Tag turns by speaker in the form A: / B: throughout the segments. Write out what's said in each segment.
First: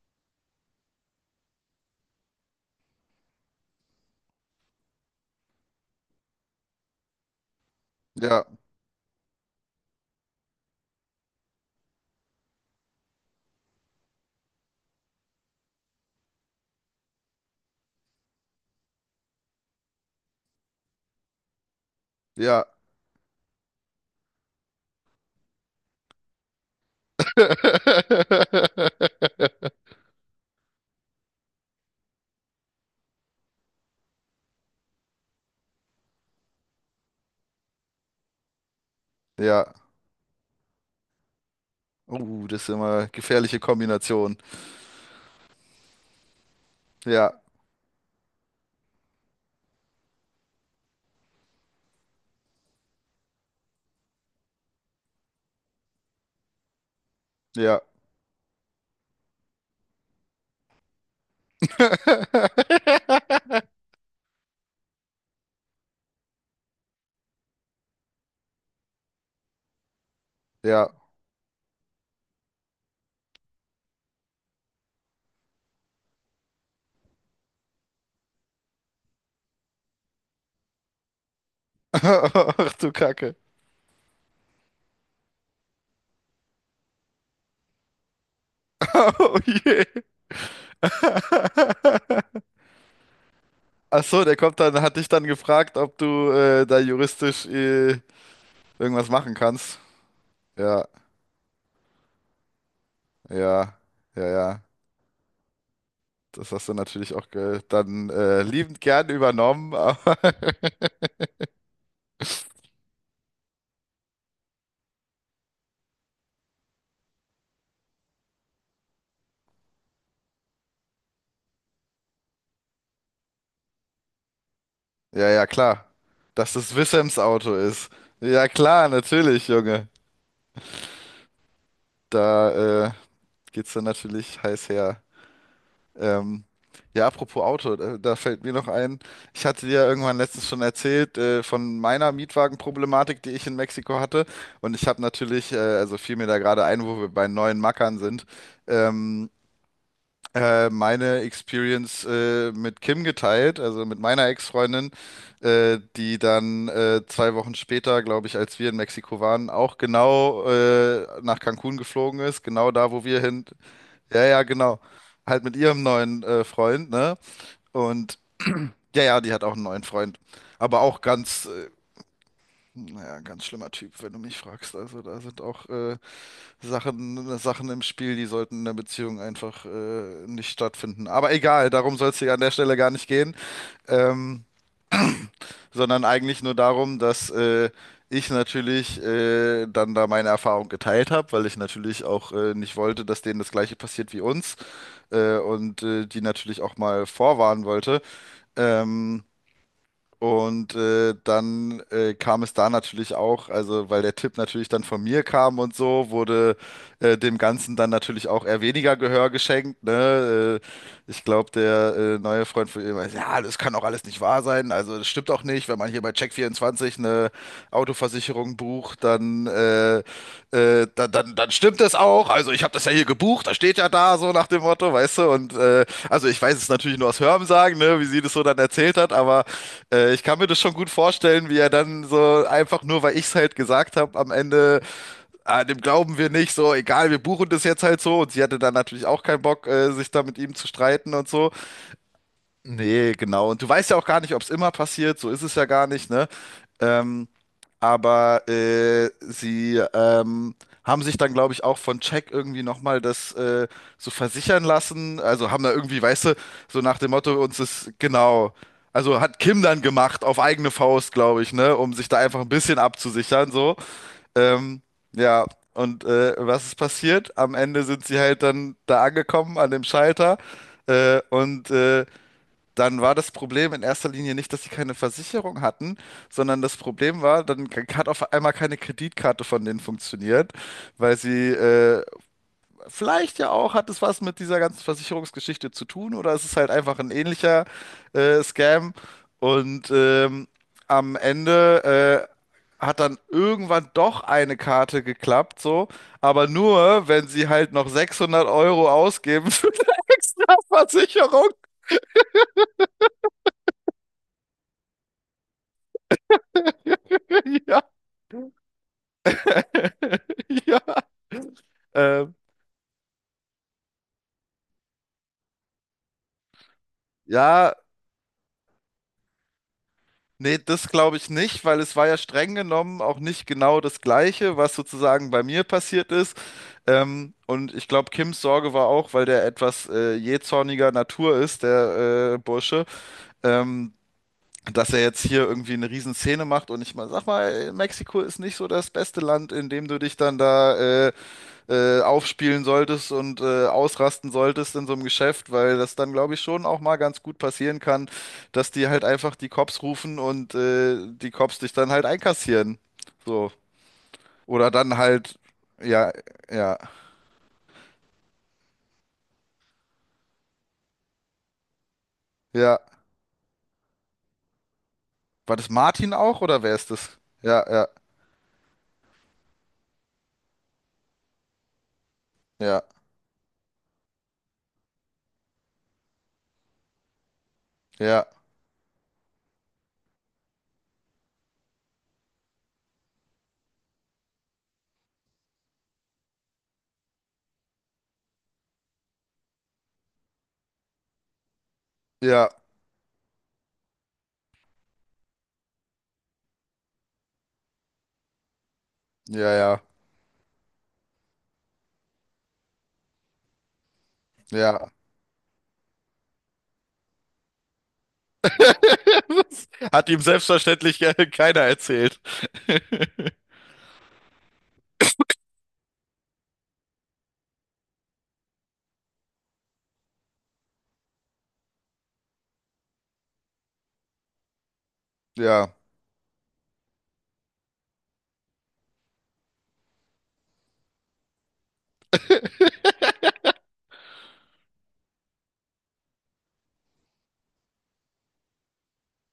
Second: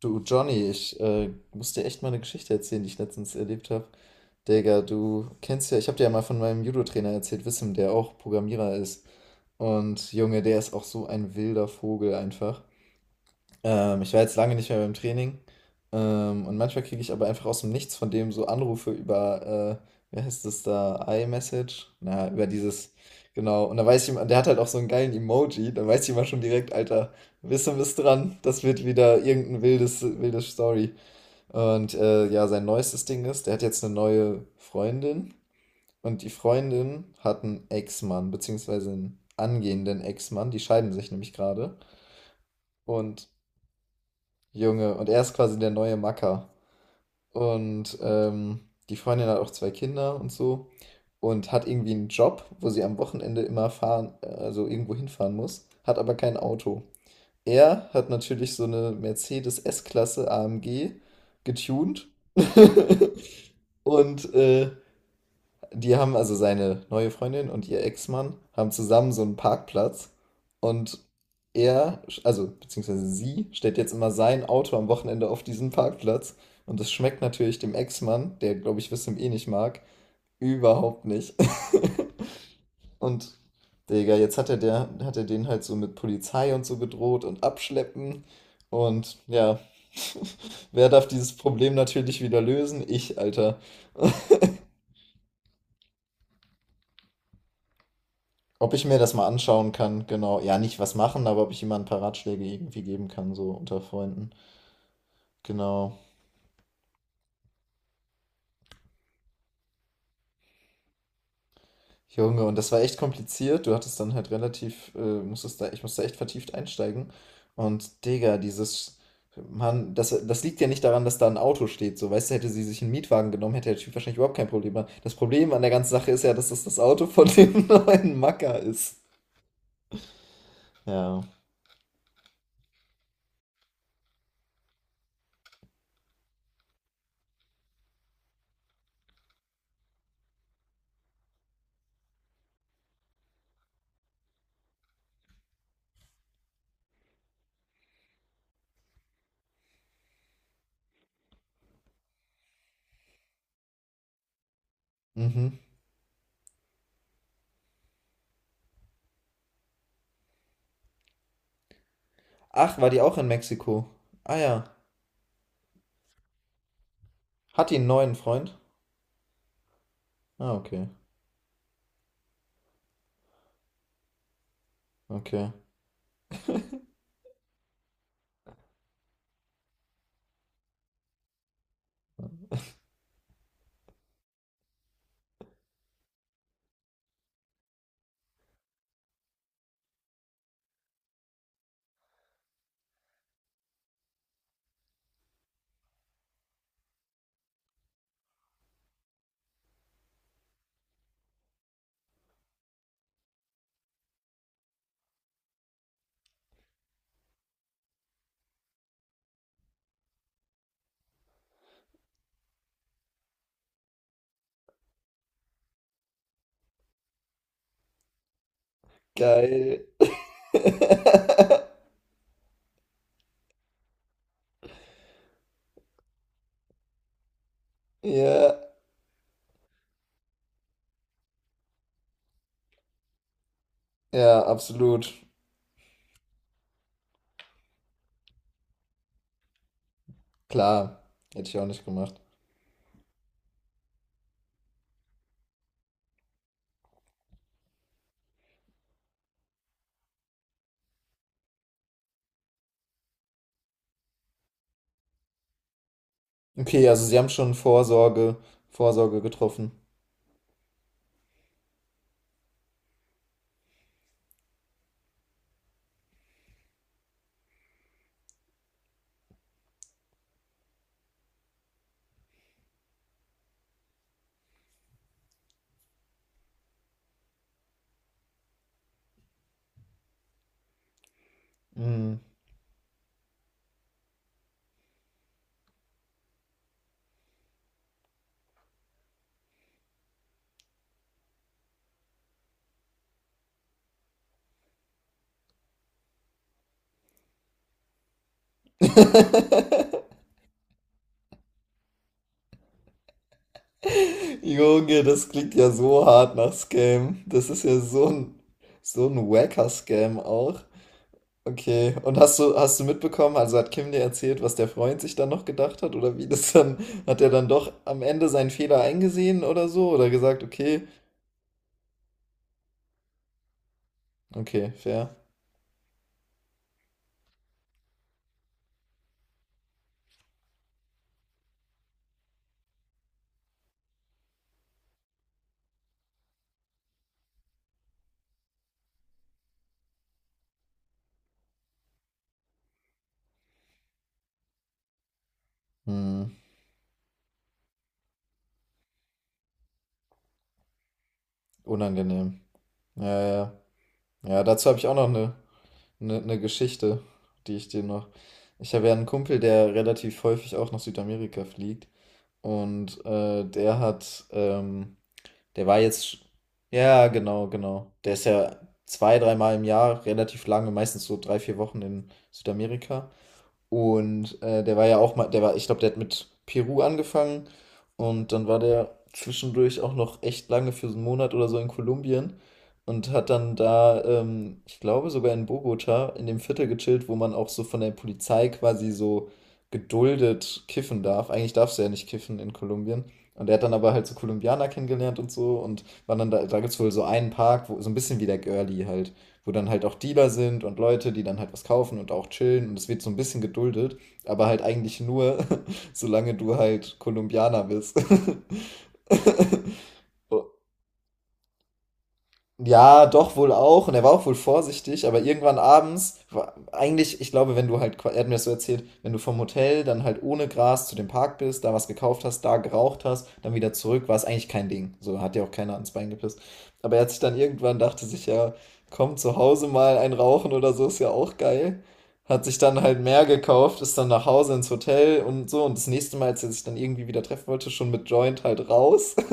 A: Du, Johnny, ich muss dir echt mal eine Geschichte erzählen, die ich letztens erlebt habe. Digga, du kennst ja, ich habe dir ja mal von meinem Judo-Trainer erzählt, Wissam, der auch
B: Ja,
A: Programmierer ist. Und Junge, der ist auch so ein wilder Vogel einfach. Ich war jetzt lange nicht mehr beim Training. Und manchmal kriege ich aber einfach aus dem Nichts von dem so Anrufe über, wie heißt das da, iMessage? Na, über
B: ja,
A: dieses, genau. Und da weiß ich, immer- der hat halt auch so einen geilen Emoji. Da weiß ich immer schon direkt, Alter, Wissen ist dran. Das wird wieder irgendein wildes Story. Und ja, sein neuestes Ding ist, der hat jetzt eine neue Freundin. Und die Freundin hat einen Ex-Mann, beziehungsweise einen
B: ja.
A: angehenden Ex-Mann. Die scheiden sich nämlich gerade.
B: Das ist immer eine
A: Und
B: gefährliche Kombination.
A: Junge, und er ist quasi der neue Macker.
B: Ja,
A: Und ähm, Die Freundin hat auch 2 Kinder und so und hat irgendwie einen Job, wo sie am Wochenende immer also irgendwo hinfahren muss, hat aber kein Auto.
B: ja.
A: Er hat natürlich so eine Mercedes S-Klasse AMG getuned und die haben also seine neue Freundin und ihr Ex-Mann haben zusammen so einen Parkplatz
B: Ja.
A: und er, also beziehungsweise sie, stellt jetzt immer sein Auto am Wochenende auf diesen Parkplatz und das schmeckt natürlich dem Ex-Mann, der glaube ich Wissam eh nicht mag, überhaupt nicht.
B: Ach du
A: Und
B: Kacke.
A: Digga, jetzt hat er den halt so mit Polizei und so bedroht und abschleppen und
B: Oh
A: ja,
B: je.
A: wer darf dieses Problem natürlich wieder lösen? Ich, Alter.
B: Ach so, der kommt dann, hat dich dann gefragt, ob du da juristisch
A: Ob ich mir
B: irgendwas
A: das mal
B: machen
A: anschauen
B: kannst.
A: kann, genau. Ja, nicht
B: Ja,
A: was machen, aber ob ich jemandem ein paar Ratschläge irgendwie geben kann, so
B: ja,
A: unter
B: ja,
A: Freunden.
B: ja.
A: Genau.
B: Das hast du natürlich auch ge dann liebend gern übernommen, aber
A: Junge, und das war echt kompliziert. Du hattest dann halt relativ, musstest da, Ich musste echt vertieft einsteigen. Und Digga, dieses, Mann, das liegt ja nicht daran, dass da ein Auto steht. So, weißt du, hätte sie sich einen Mietwagen genommen, hätte der Typ wahrscheinlich überhaupt kein Problem gehabt. Das
B: Ja, ja,
A: Problem an der
B: klar.
A: ganzen Sache ist ja, dass
B: Dass
A: das
B: es
A: das Auto
B: Wissams
A: von
B: Auto
A: dem
B: ist.
A: neuen
B: Ja,
A: Macker
B: klar,
A: ist.
B: natürlich, Junge.
A: Ja.
B: Da geht's dann natürlich heiß her. Ähm, ja, apropos Auto, da fällt mir noch ein, ich hatte dir ja irgendwann letztens schon erzählt von meiner Mietwagenproblematik, die ich in Mexiko hatte. Und ich habe natürlich, also fiel mir da gerade ein, wo wir bei neuen Mackern sind. Ähm, Meine Experience mit Kim geteilt, also mit meiner Ex-Freundin,
A: Mhm.
B: die dann zwei Wochen später, glaube ich, als wir in Mexiko waren, auch genau nach Cancun geflogen ist, genau
A: Ach, war
B: da,
A: die
B: wo
A: auch
B: wir
A: in
B: hin.
A: Mexiko?
B: Ja,
A: Ah
B: ja,
A: ja.
B: genau. Halt mit ihrem neuen Freund, ne?
A: Hat die einen neuen
B: Und
A: Freund?
B: ja, ja, die hat auch einen neuen Freund.
A: Ah,
B: Aber
A: okay.
B: auch ganz, naja, ganz schlimmer Typ, wenn du mich fragst. Also da sind
A: Okay.
B: auch Sachen im Spiel, die sollten in der Beziehung einfach nicht stattfinden. Aber egal, darum soll es hier an der Stelle gar nicht gehen, ähm, sondern eigentlich nur darum, dass ich natürlich dann da meine Erfahrung geteilt habe, weil ich natürlich auch nicht wollte, dass denen das Gleiche passiert wie uns, und die natürlich auch mal vorwarnen wollte. Ähm, und dann kam es da natürlich auch, also weil der Tipp natürlich dann von mir kam und so, wurde dem Ganzen dann natürlich auch eher weniger Gehör geschenkt, ne? Ich glaube, der neue Freund von ihm meinte, ja, das kann auch alles nicht wahr sein. Also das stimmt auch nicht. Wenn man hier bei Check24 eine Autoversicherung bucht, dann,
A: Geil.
B: äh, äh, dann, dann, dann stimmt das auch. Also ich habe das ja hier gebucht, da steht ja da so nach dem Motto, weißt du. Und also ich weiß es natürlich nur aus Hörensagen, ne, wie sie das so dann
A: Ja,
B: erzählt hat, aber ich kann mir das schon gut vorstellen, wie er dann so einfach nur, weil ich es halt gesagt habe, am
A: ja,
B: Ende
A: absolut.
B: dem glauben wir nicht, so, egal, wir buchen das jetzt halt so. Und sie hatte dann natürlich auch keinen Bock, sich da mit ihm zu
A: Klar.
B: streiten und
A: Hätte
B: so.
A: ich auch nicht gemacht.
B: Nee, genau. Und du weißt ja auch gar nicht, ob es immer passiert, so ist es ja gar nicht, ne? Ähm, aber sie haben sich dann, glaube ich, auch von Jack irgendwie nochmal das so versichern lassen. Also haben da irgendwie, weißt du, so
A: Okay,
B: nach
A: also
B: dem
A: Sie haben
B: Motto,
A: schon
B: uns ist genau.
A: Vorsorge
B: Also hat Kim
A: getroffen.
B: dann gemacht, auf eigene Faust, glaube ich, ne, um sich da einfach ein bisschen abzusichern, so. Ähm, ja, und was ist passiert? Am Ende sind sie halt dann da angekommen an dem Schalter. Und dann war das Problem in erster Linie nicht, dass sie keine Versicherung hatten, sondern das Problem war, dann hat auf einmal keine Kreditkarte von denen funktioniert, weil sie
A: Mhm.
B: vielleicht ja auch, hat es was mit dieser ganzen Versicherungsgeschichte zu tun oder es ist halt einfach ein ähnlicher Scam. Und am Ende hat dann irgendwann doch eine Karte geklappt, so, aber nur, wenn sie halt noch 600 Euro ausgeben für eine extra Versicherung.
A: Junge, das klingt ja so hart nach Scam. Das ist ja
B: Ja,
A: so ein wacker Scam auch.
B: ja.
A: Okay, und
B: Ähm,
A: hast du mitbekommen, also hat Kim dir erzählt, was der Freund sich dann noch gedacht hat oder wie das dann, hat er dann doch
B: ja,
A: am Ende seinen Fehler eingesehen oder so oder gesagt,
B: nee,
A: okay,
B: das glaube ich nicht, weil es war ja streng genommen auch nicht genau das Gleiche,
A: okay,
B: was
A: fair.
B: sozusagen bei mir passiert ist. Und ich glaube, Kims Sorge war auch, weil der etwas jähzorniger Natur ist, der Bursche, ähm, dass er jetzt hier irgendwie eine Riesenszene macht. Und sag mal, Mexiko ist nicht so das beste Land, in dem du dich dann da aufspielen solltest und ausrasten solltest in so einem Geschäft, weil das dann,
A: Hm.
B: glaube ich, schon auch mal ganz gut passieren kann, dass die halt einfach die Cops rufen und die Cops dich dann halt
A: Unangenehm.
B: einkassieren.
A: Ja, ja.
B: So.
A: Ja, ja, dazu
B: Oder
A: habe ich auch
B: dann
A: noch
B: halt, ja,
A: eine
B: ja,
A: Geschichte, die ich dir noch. Ich habe ja einen Kumpel, der relativ häufig auch nach Südamerika fliegt.
B: ja.
A: Und der hat,
B: War
A: der
B: das
A: war jetzt,
B: Martin
A: sch-
B: auch oder wer ist
A: ja,
B: das?
A: genau,
B: Ja, ja,
A: genau. Der ist ja zwei, dreimal im Jahr relativ lange, meistens so 3, 4 Wochen in
B: ja,
A: Südamerika. Und der war ja auch mal, der war, ich glaube, der hat mit Peru angefangen
B: ja,
A: und dann war der zwischendurch auch noch echt lange für so einen Monat oder so in Kolumbien und hat dann da, ich glaube, sogar in Bogota in dem Viertel gechillt, wo man auch so von der Polizei quasi so geduldet kiffen darf. Eigentlich darfst du ja nicht kiffen
B: ja,
A: in Kolumbien. Und er hat dann aber halt so Kolumbianer kennengelernt und so und war dann da, da gibt es wohl so einen Park, wo, so ein bisschen wie der Girlie halt,
B: ja,
A: wo dann
B: ja,
A: halt auch Dealer sind und Leute, die dann halt was kaufen und auch chillen und es wird so ein bisschen geduldet, aber halt
B: ja.
A: eigentlich nur, solange du halt Kolumbianer bist.
B: Das hat ihm selbstverständlich keiner erzählt.
A: Ja, doch wohl auch. Und er war auch wohl vorsichtig, aber irgendwann abends, war, eigentlich, ich glaube, wenn du halt, qua- er hat mir das so erzählt, wenn du vom Hotel dann halt ohne Gras zu dem Park bist, da was gekauft hast, da geraucht hast, dann wieder zurück, war es eigentlich kein Ding. So hat dir auch keiner
B: Ja,
A: ans Bein gepisst. Aber er hat sich dann irgendwann, dachte sich ja, komm, zu Hause mal ein Rauchen oder so, ist ja auch geil. Hat sich dann halt mehr gekauft, ist dann nach Hause ins Hotel und so. Und das nächste Mal, als er sich dann irgendwie wieder treffen wollte, schon mit Joint halt raus.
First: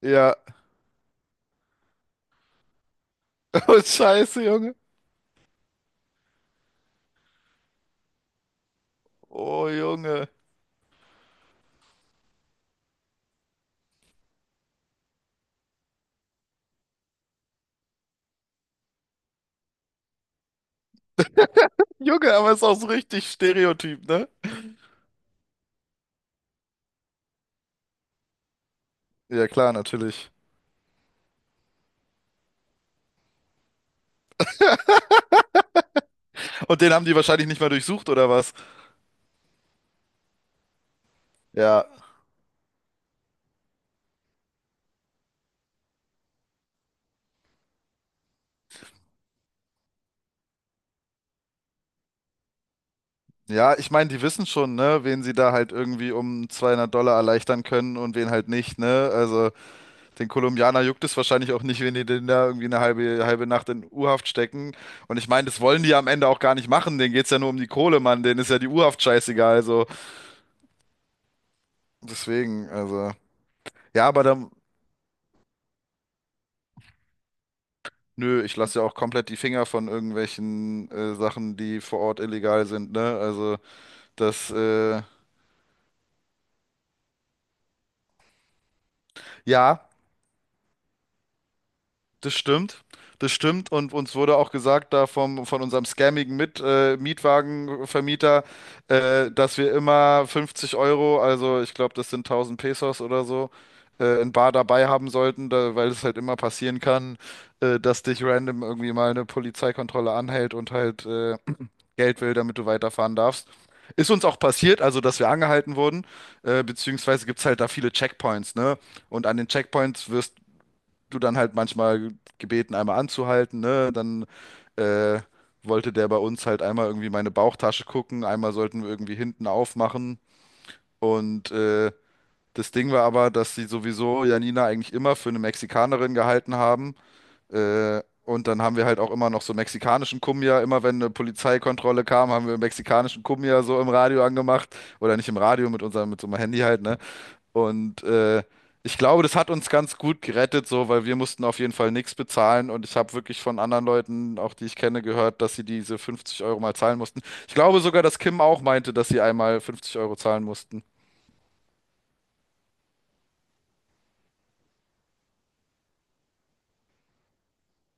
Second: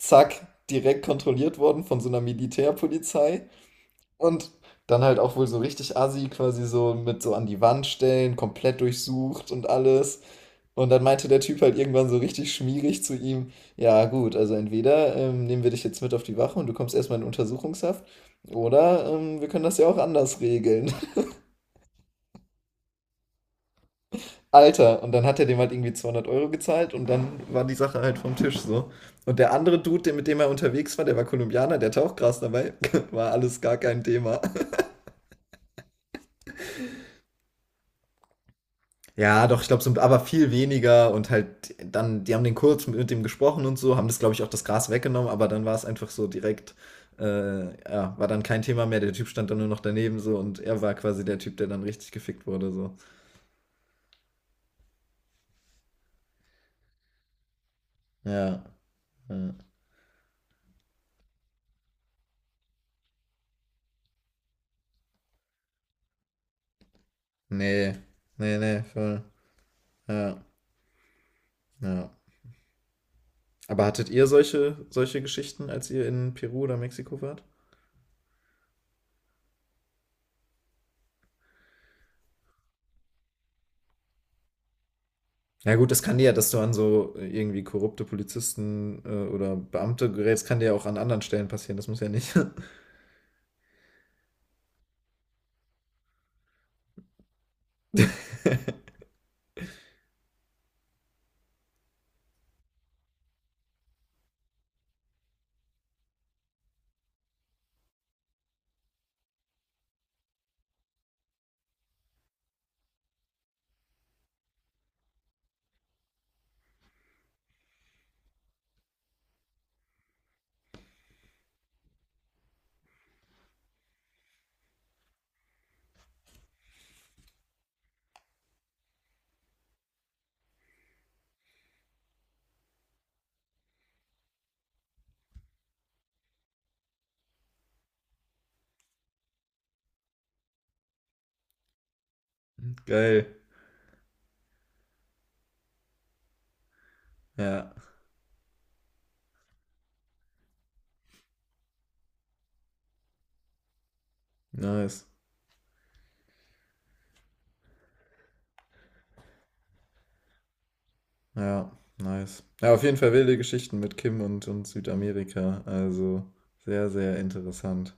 B: ja.
A: direkt kontrolliert worden von so einer Militärpolizei.
B: Oh, scheiße,
A: Und
B: Junge.
A: dann halt auch wohl so richtig assi, quasi so mit so an die Wand stellen, komplett durchsucht
B: Oh,
A: und alles.
B: Junge.
A: Und dann meinte der Typ halt irgendwann so richtig schmierig zu ihm, ja gut, also entweder nehmen wir dich jetzt mit auf die Wache und du kommst erstmal in Untersuchungshaft, oder wir können das ja auch anders regeln.
B: Junge, aber ist auch so richtig Stereotyp, ne?
A: Alter, und dann hat er dem halt irgendwie 200 Euro gezahlt und dann war die Sache halt vom Tisch so. Und
B: Ja,
A: der
B: klar,
A: andere Dude, der- mit
B: natürlich.
A: dem er unterwegs war, der war Kolumbianer, der hatte auch Gras dabei, war alles gar kein Thema.
B: Und den haben die wahrscheinlich nicht mal durchsucht, oder was?
A: Ja, doch, ich glaube, so, aber viel weniger und halt
B: Ja.
A: dann, die haben den kurz mit dem gesprochen und so, haben das, glaube ich, auch das Gras weggenommen, aber dann war es einfach so direkt, äh, ja, war dann kein Thema mehr, der Typ stand dann nur noch daneben so und er war quasi der Typ, der dann richtig gefickt wurde so.
B: Ja, ich meine, die wissen schon, ne, wen sie da halt irgendwie um 200 Dollar erleichtern können und wen halt
A: Ja,
B: nicht, ne? Also,
A: ja.
B: den Kolumbianer juckt es wahrscheinlich auch nicht, wenn die den da irgendwie eine halbe Nacht in U-Haft stecken. Und ich meine, das wollen die am Ende auch gar nicht machen. Denen geht's ja nur um die Kohle,
A: nee,
B: Mann. Denen ist ja die
A: nee,
B: U-Haft
A: voll,
B: scheißegal, also.
A: ja, ja.
B: Deswegen, also.
A: Aber
B: Ja,
A: hattet
B: aber
A: ihr
B: da,
A: solche Geschichten, als ihr in Peru oder Mexiko wart?
B: nö, ich lasse ja auch komplett die Finger von irgendwelchen Sachen, die vor Ort illegal sind, ne? Also das,
A: Na gut, das kann dir ja, dass du an so irgendwie korrupte Polizisten oder
B: ja,
A: Beamte gerätst, kann dir ja auch an anderen Stellen passieren. Das muss ja nicht.
B: das stimmt. Das stimmt. Und uns wurde auch gesagt da von unserem scammigen Mietwagenvermieter, dass wir immer 50 Euro, also ich glaube, das sind 1000 Pesos oder so, in bar dabei haben sollten, da, weil es halt immer passieren kann, dass dich random irgendwie mal eine Polizeikontrolle anhält und halt Geld will, damit du weiterfahren darfst. Ist uns auch passiert, also dass wir angehalten wurden, beziehungsweise gibt es halt da viele Checkpoints, ne? Und an den Checkpoints wirst du dann halt manchmal gebeten, einmal anzuhalten, ne? Dann äh, wollte der bei uns halt einmal irgendwie meine Bauchtasche gucken, einmal sollten wir irgendwie hinten aufmachen. Und das Ding war aber, dass sie sowieso Janina eigentlich immer für eine Mexikanerin gehalten haben, und dann haben wir halt auch immer noch so mexikanischen Cumbia. Immer wenn eine Polizeikontrolle kam, haben wir mexikanischen
A: Geil.
B: Cumbia so im Radio angemacht. Oder nicht im Radio, mit so einem Handy halt, ne?
A: Ja.
B: Und ich glaube, das hat uns ganz gut gerettet, so, weil wir mussten auf jeden Fall nichts bezahlen. Und ich habe wirklich von anderen Leuten, auch die ich kenne,
A: Nice.
B: gehört, dass sie diese 50 Euro mal zahlen mussten. Ich glaube sogar, dass Kim auch meinte, dass sie einmal 50 Euro zahlen mussten.
A: Ja, nice. Ja, auf jeden Fall wilde Geschichten mit Kim und Südamerika. Also sehr, sehr interessant.